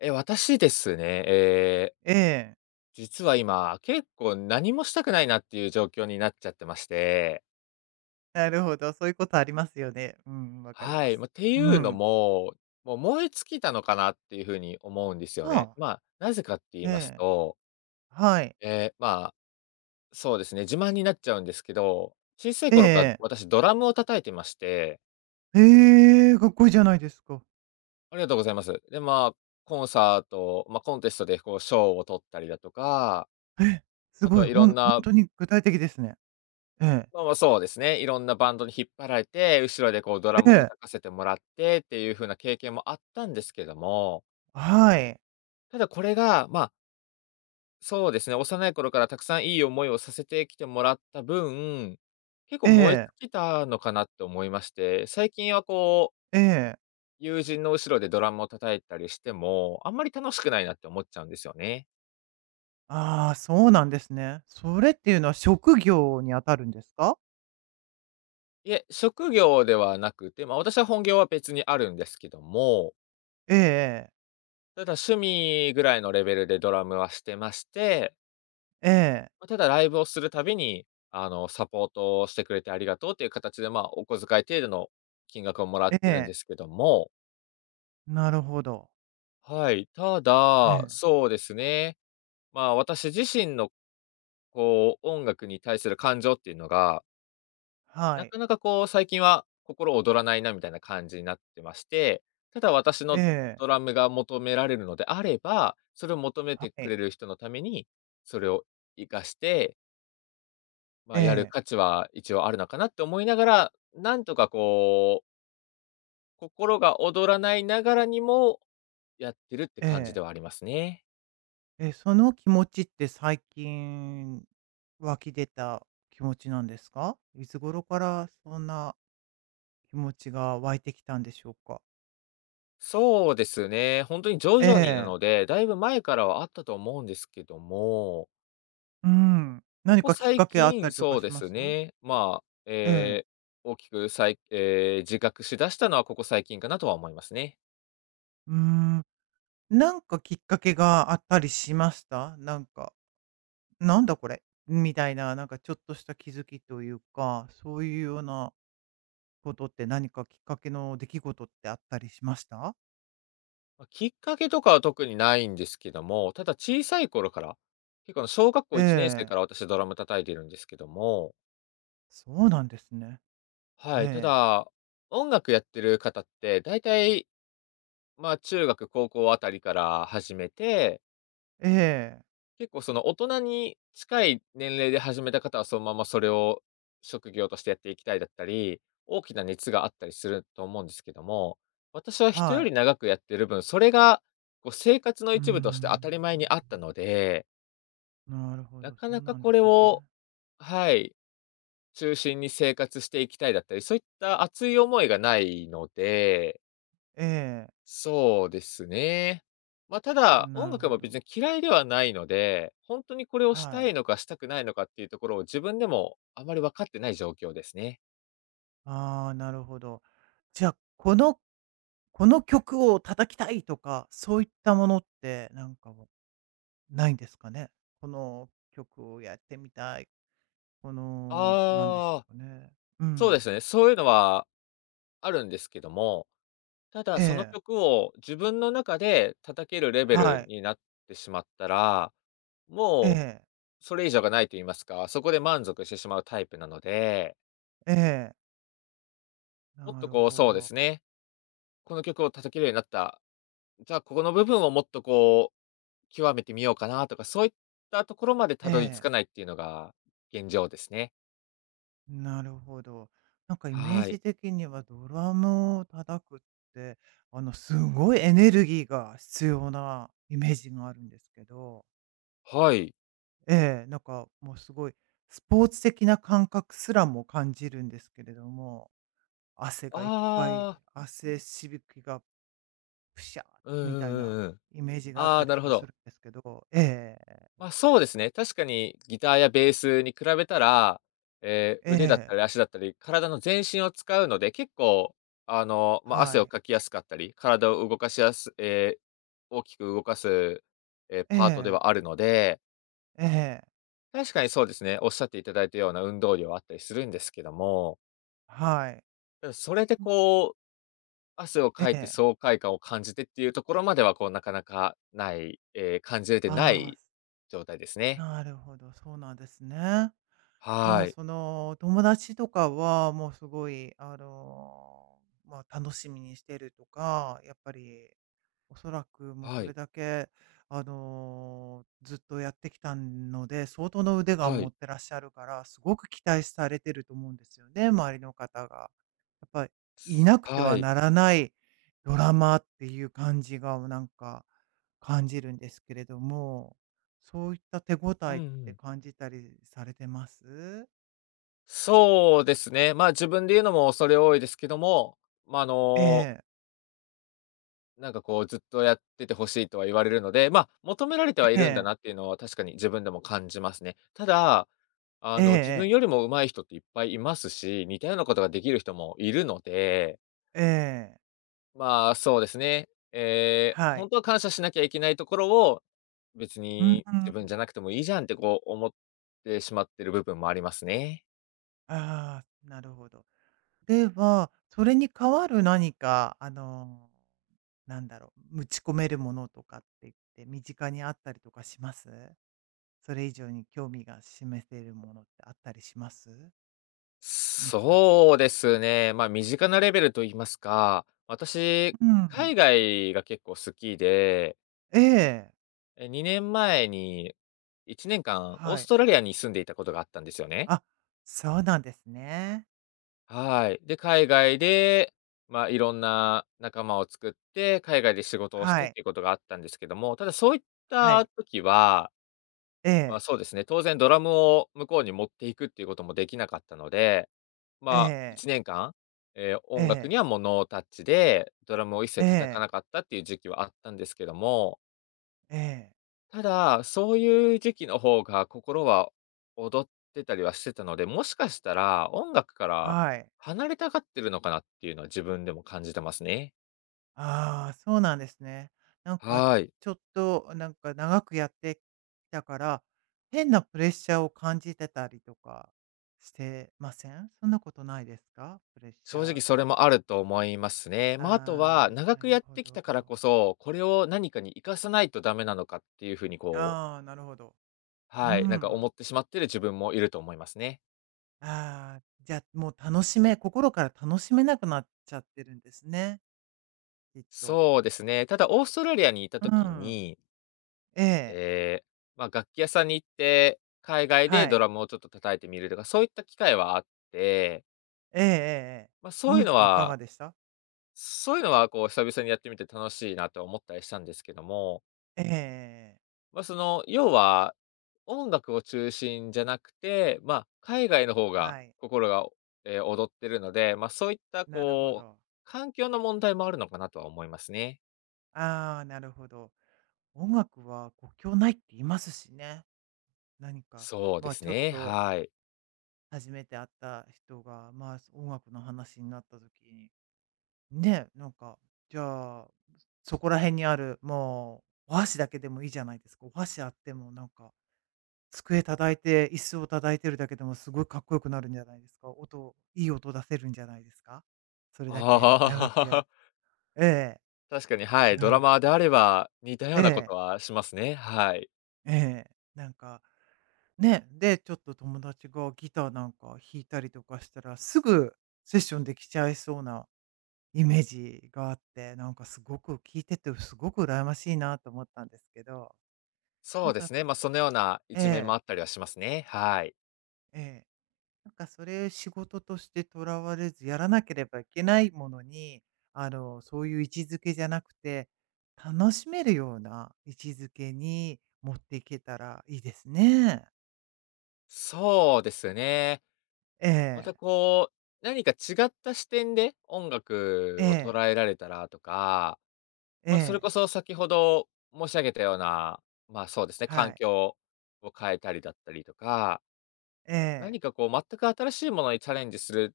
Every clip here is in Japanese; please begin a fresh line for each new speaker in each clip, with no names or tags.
私ですね、
ええ、
実は今、結構何もしたくないなっていう状況になっちゃってまして。
なるほど、そういうことありますよね。うん、わかり
は
ま
い。
す。
ま、てい
う
うの
ん。
も、もう燃え尽きたのかなっていうふうに思うんですよ
は
ね。
あ、
まあ、なぜかって言います
ええ、
と、
はい。
まあ、そうですね、自慢になっちゃうんですけど、小さい
ええ
頃から
ええ。
私ドラムを叩いてまして、
へえ、かっこいいじゃないですか。
ありがとうございます。で、まあ、コンサート、まあ、コンテストでこう賞を取ったりだとか、
ええ、す
あと
ごい、
はいろ
ほ
ん
ん
な、
ほに具体的ですね。ええ、
まあまあ、そうですね。いろんなバンドに引っ張られて、後ろでこうドラ
え
ム
え、
叩かせてもらってっていう風な経験もあったんですけども、
はい。
ただこれが、まあ、そうですね、幼い頃からたくさんいい思いをさせてきてもらった分、結構
え
燃え尽
え、
きたのかなって思いまして、最近はこう、
ええ。
友人の後ろでドラムを叩いたりしても、あんまり楽しくないなって思っちゃうんですよね。
ああ、そうなんですね。それっていうのは職業に当たるんですか？
いえ、職業ではなくて、まあ私は本業は別にあるんですけども、
え
ただ、趣味ぐらいのレベルでドラムはしてまして、
ええ、
ま、ただライブをするたびに、サポートをしてくれてありがとうっていう形で、まあ、お小遣い程度の金額をもらっ
ええ、え
てるんで
え、
すけども、
なるほど。
はい、た
え
だ、
え、
そうですね、まあ、私自身のこう、音楽に対する感情っていうのが
は
な
い。
かなかこう、最近は心躍らないなみたいな感じになってまして、ただ私
え
の
え、
ドラムが求められるのであれば、それを求め
は
てく
い。
れる人のために、それを活かして、まあ、
え
やる
え、
価値は一応あるのかなって思いながら、なんとかこう、心が躍らないながらにもやってるって
え
感じで
え。
はありますね。
え、その気持ちって最近湧き出た気持ちなんですか？いつ頃からそんな気持ちが湧いてきたんでしょうか？
そうですね。本当に徐
え
々にな
え、
ので、だいぶ前からはあったと思うんですけども、
うん。
こ
何
こ
かきっ
最
かけあった
近、
りと
そ
か
う
し
で
ま
す
す？
ね。まあ、
ええ、
大きく再自覚しだしたのはここ最近かなとは思いますね。
うーん。なんかきっかけがあったりしました？なんか、なんだこれ、みたいな、なんかちょっとした気づきというか、そういうようなことって何かきっかけの出来事ってあったりしました？
ま、きっかけとかは特にないんですけども、ただ小さい頃から、結構小学
え
校1年生
え、
から私ドラム叩いてるんですけども、
そうなんですね。
はい、た
ええ。
だ、音楽やってる方って、大体まあ、中学、高校あたりから始めて、
ええ、
結構その大人に近い年齢で始めた方はそのままそれを職業としてやっていきたいだったり、大きな熱があったりすると思うんですけども、私は人よ
は
り
い。
長くやってる分、それがこう生活の
うー
一部として当
ん。
たり前にあったので、
なるほ
な
ど、
か
そ
な
う
か
なん
こ
で
れ
す
を、
ね。
はい、中心に生活していきたいだったり、そういった熱い思いがないので、
ええ、
そうですね。まあ、ただ、
な
音
る
楽
ほ
も別
ど。
に嫌いではないので、本当にこれをし
は
たい
い。
のかしたくないのかっていうところを自分でもあまり分かってない状況ですね。
ああ、なるほど。じゃあ、この曲を叩きたいとか、そういったものってなんかもうないんですかね？この曲をやってみたい、このなんでしょ
ああ、
うかね。う
そうで
ん。
すね。そういうのはあるんですけども、ただ
え
その
え、
曲を自分の中で叩けるレベ
は
ル
い。
になってしまったら、
え
もう
え、
それ以上がないと言いますか、そこで満足してしまうタイプなので、
ええ、
もっ
な
と
る
こう、
ほ
そうで
ど。
すね、この曲を叩けるようになった、じゃあここの部分をもっとこう極めてみようかなとか、そういったところまでた
え
どり着
え。
かないっていうのが現状ですね。
なるほど。なんかイメー
はい。
ジ的にはドラムを叩くって、あの、すごいエネルギーが必要なイメージがあるんですけど、
はい。
ええ、なんかもうすごいスポーツ的な感覚すらも感じるんですけれども、汗がいっぱい、
ああ、
汗しぶきがプシャー
うんう
みたいな
んうんうん。
イメージがあっ
あ
た
あ、
り
な
と
るほ
かす
ど。
るんですけど、ええ、
まあ、そうですね。確かにギターやベースに比べたら、
え
腕だった
え、
り足だったり、体の全身を使うので、結構、まあ、汗
は
を
い、
かきやすかったり、体を動かしやすえー大きく動かす、
え
パートで
え、
はあるので、
ええ、
確かにそうですね、おっしゃっていただいたような運動量はあったりするんですけども、
はい、
うん、それでこう、汗を
え
かいて
え、
爽快感を感じてっていうところまでは、こう、なかなかない、感じれてな
ああ、
い状態ですね。
なるほど、そうなんですね。じゃ
は
あ、
い。
その、友達とかは、もうすごい、あの、まあ、楽しみにしてるとか、やっぱりおそらくもうそ
は
れ
い。
だけ、あの、ずっとやってきたので、相当の腕が
は
持
い。
ってらっしゃるから、すごく期待されてると思うんですよね、周りの方が。やっぱ、いなくて
は
は
い。
ならないドラマっていう感じが、なんか、感じるんですけれども、そういった手応
うん
え
う
って
ん。
感じたりされてます？
そうですね。まあ、自分で言うのも恐れ多いですけども、ま、ああ
え
の、
え、
なんかこうずっとやっててほしいとは言われるので、求められてはい
え
るんだ
え、
なっていうのは確かに自分でも感じますね。ただ、自分
ええ
よりも上手い人っていっぱいいますし、似たようなことができる人もいるので、
ええ、ええ、
まあ、そうですね。ええ、
は
本
い。
当は感謝しなきゃいけないところを、別
うん
に
う
自分
ん。
じゃなくてもいいじゃんってこう思ってしまってる部分もありますね。
ああ、なるほど。では、それに代わる何か、あの、なんだろう、打ち込めるものとかって言って、身近にあったりとかしますそれ以上に興味が示せるものってあったりします見つかったり。
そうですね、まあ、身近なレベルと言いますか、私、
うん。
海外が結構好きで、
ええ。
2年前に1年間オー
は
ス
い。
トラリアに住んでいたことがあったんですよね。
あ、そうなんですね。
はい。で、海外で、まあ、いろんな仲間を作って、海外で仕事をして
は
っ
い。
ていうことがあったんですけども、ただそういっ
は
た
い。
時は、
ええ。
そうですね、当然ドラムを向こうに持っていくっていうこともできなかったので、
え
1
え。
年間、
え
音楽
え。
にはもうノータッチで、ドラムを一切
え
叩かな
え。
かったっていう時期はあったんですけども、
ええ。
ただ、そういう時期の方が心は踊ってたりはしてたので、もしかしたら音楽から
はい。
離れたがってるのかなっていうのは自分でも感じてますね。
ああ、そうなんですね。なんか、
はい。
ちょっと、なんか、長くやってきたから、変なプレッシャーを感じてたりとかしてませんそんなことないですかプレッシ
正直
ャー
それ
が。
もあると思いますね。まあ、あとは
あ
長
あ、な
く
る
やっ
ほ
てきたから
ど。
こそ、これを何かに活かさないとダメなのかっていうふうにこう、
ああ、なるほど。う
はい、なんか思
ん。
ってしまってる自分もいると思いますね。
ああ、じゃあ、もう楽しめ、心から楽しめなくなっちゃってるんですね。きっと。
そうですね。ただオーストラリアにいた
う
時
ん。
に、
ええ。
ええ、まあ、楽器屋さんに行って、海外
は
でド
い。
ラムをちょっと叩いてみるとか、そういった機会はあって、
ええ、ええ。ええ
まあ、
そ
そういう
の
の
時いか
は
がでした
そういうのはこう久々にやってみて楽しいなと思ったりしたんですけども、
ええ。
まあ、要は、音楽を中心じゃなくて、まあ、海外の方が
はい。
心が、踊ってるので、まあ、そういった
なるほ
こう、
ど。
環境の問題もあるのかなとは思いますね。
ああ、なるほど。音楽は国境ないって言いますしね。何か、
そうで
まあ
す
ちょっ
ね、
と
はい。
初めて会った人が、まあ音楽の話になった時に、ね、なんか、じゃあ、そこら辺にある、もうお箸だけでもいいじゃないですか。お箸あってもなんか、机叩いて、椅子を叩いてるだけでもすごいかっこよくなるんじゃないですか。音、いい音出せるんじゃないですか。それだけ長くや、
ああ、
ええ
確かに、はい、ドラ
な
マーであれば、似たよう
え
なこ
え
とはしますね、はい。
ええなんか、ね、で、ちょっと友達がギターなんか弾いたりとかしたら、すぐセッションできちゃいそうなイメージがあって、なんかすごく聞いててすごく羨ましいなと思ったんですけど、
そ
なん
うで
か
すね、そのような
え
一面も
え、
あったりはしますね、はい。
ええ。なんかそれ仕事としてとらわれず、やらなければいけないものに、あの、そういう位置づけじゃなくて、楽しめるような位置づけに持っていけたらいいですね。
そうですね。
え
ま
え、
たこう、何か違った視点で音楽
え
を捉
え、
えられたらとか、
え
それ
え、
こそ先ほど申し上げたような、そうですね、
は
環
い、
境を変えたりだったりとか、
ええ。
何かこう全く新しいものにチャレンジする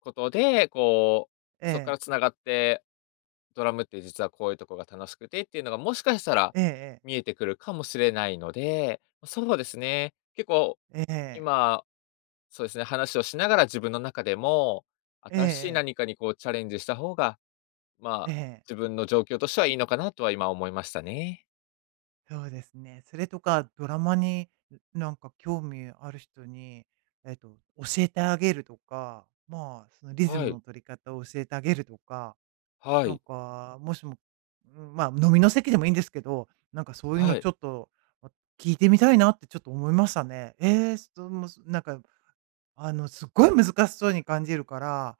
ことで、こう、
え
そこから
え、
つながってドラムって実はこういうとこが楽しくてっていうのがもしかしたら
ええ
見えてくるかもしれないので、そうですね。結構
ええ、ええ、
今、そうですね、話をしながら自分の中でも、
えええ
新しい
え、
何か
え
にこうチャレンジした方が、ま
え
あ、
ええ
自分の状況としてはいいのかなとは今思いましたね。
そうですね。それとかドラマに、なんか興味ある人に、えっと、教えてあげるとか、まあ、そのリズ
は
ム
い、
の取り方を教えてあげるとか、
は
なん
い、
か、もしも、うん、まあ、飲みの席でもいいんですけど、なんかそういう
は
の
い、
ちょっと、あ、聞いてみたいなってちょっと思いましたね。ええ、その、なんかあの、すっごい難しそうに感じるから、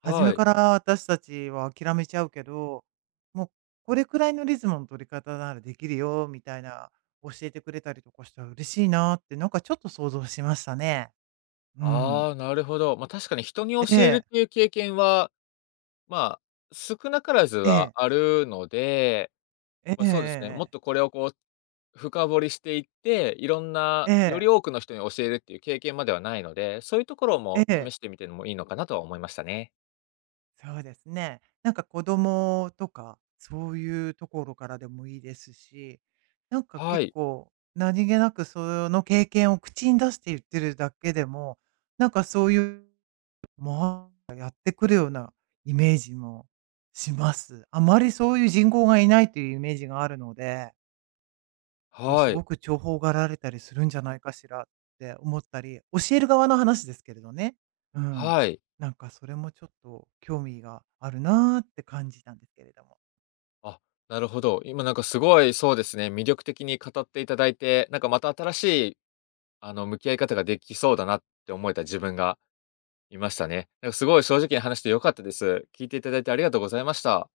初
は
め
い。
から私たちは諦めちゃうけど、もうこれくらいのリズムの取り方ならできるよみたいな教えてくれたりとかしたら嬉しいなって、なんかちょっと想像しましたね。うん。
ああ、なるほど。まあ、確かに人に教
え
えるっ
え、
ていう経験は、まあ、少なからず
え
は
え、
あるので、
え
まあ、
え
そうですね。もっ
え
と
え
これをこう、深掘りしていって、いろんな、
え
より
え、
多くの人に教えるっていう経験まではないので、そういうところ
ええ、
も
え
試
え。
してみてのもいいのかなとは思いましたね。
そうですね。なんか子供とか、そういうところからでもいいですし、なんか
は
結
い、
構何気なくその経験を口に出して言ってるだけでも、なんかそういう、まあ、やってくるようなイメージもします。あまりそういう人口がいないというイメージがあるので。もう
は
す
い、
ごく重宝がられたりするんじゃないかしらって思ったり、教える側の話ですけれどね。うん。
はい。
なんかそれもちょっと興味があるなーって感じたんですけれども。
あ、なるほど。今なんかすごいそうですね、魅力的に語っていただいて、なんかまた新しい、向き合い方ができそうだなって思えた自分がいましたね。なんかすごい正直に話して良かったです。聞いていただいてありがとうございました。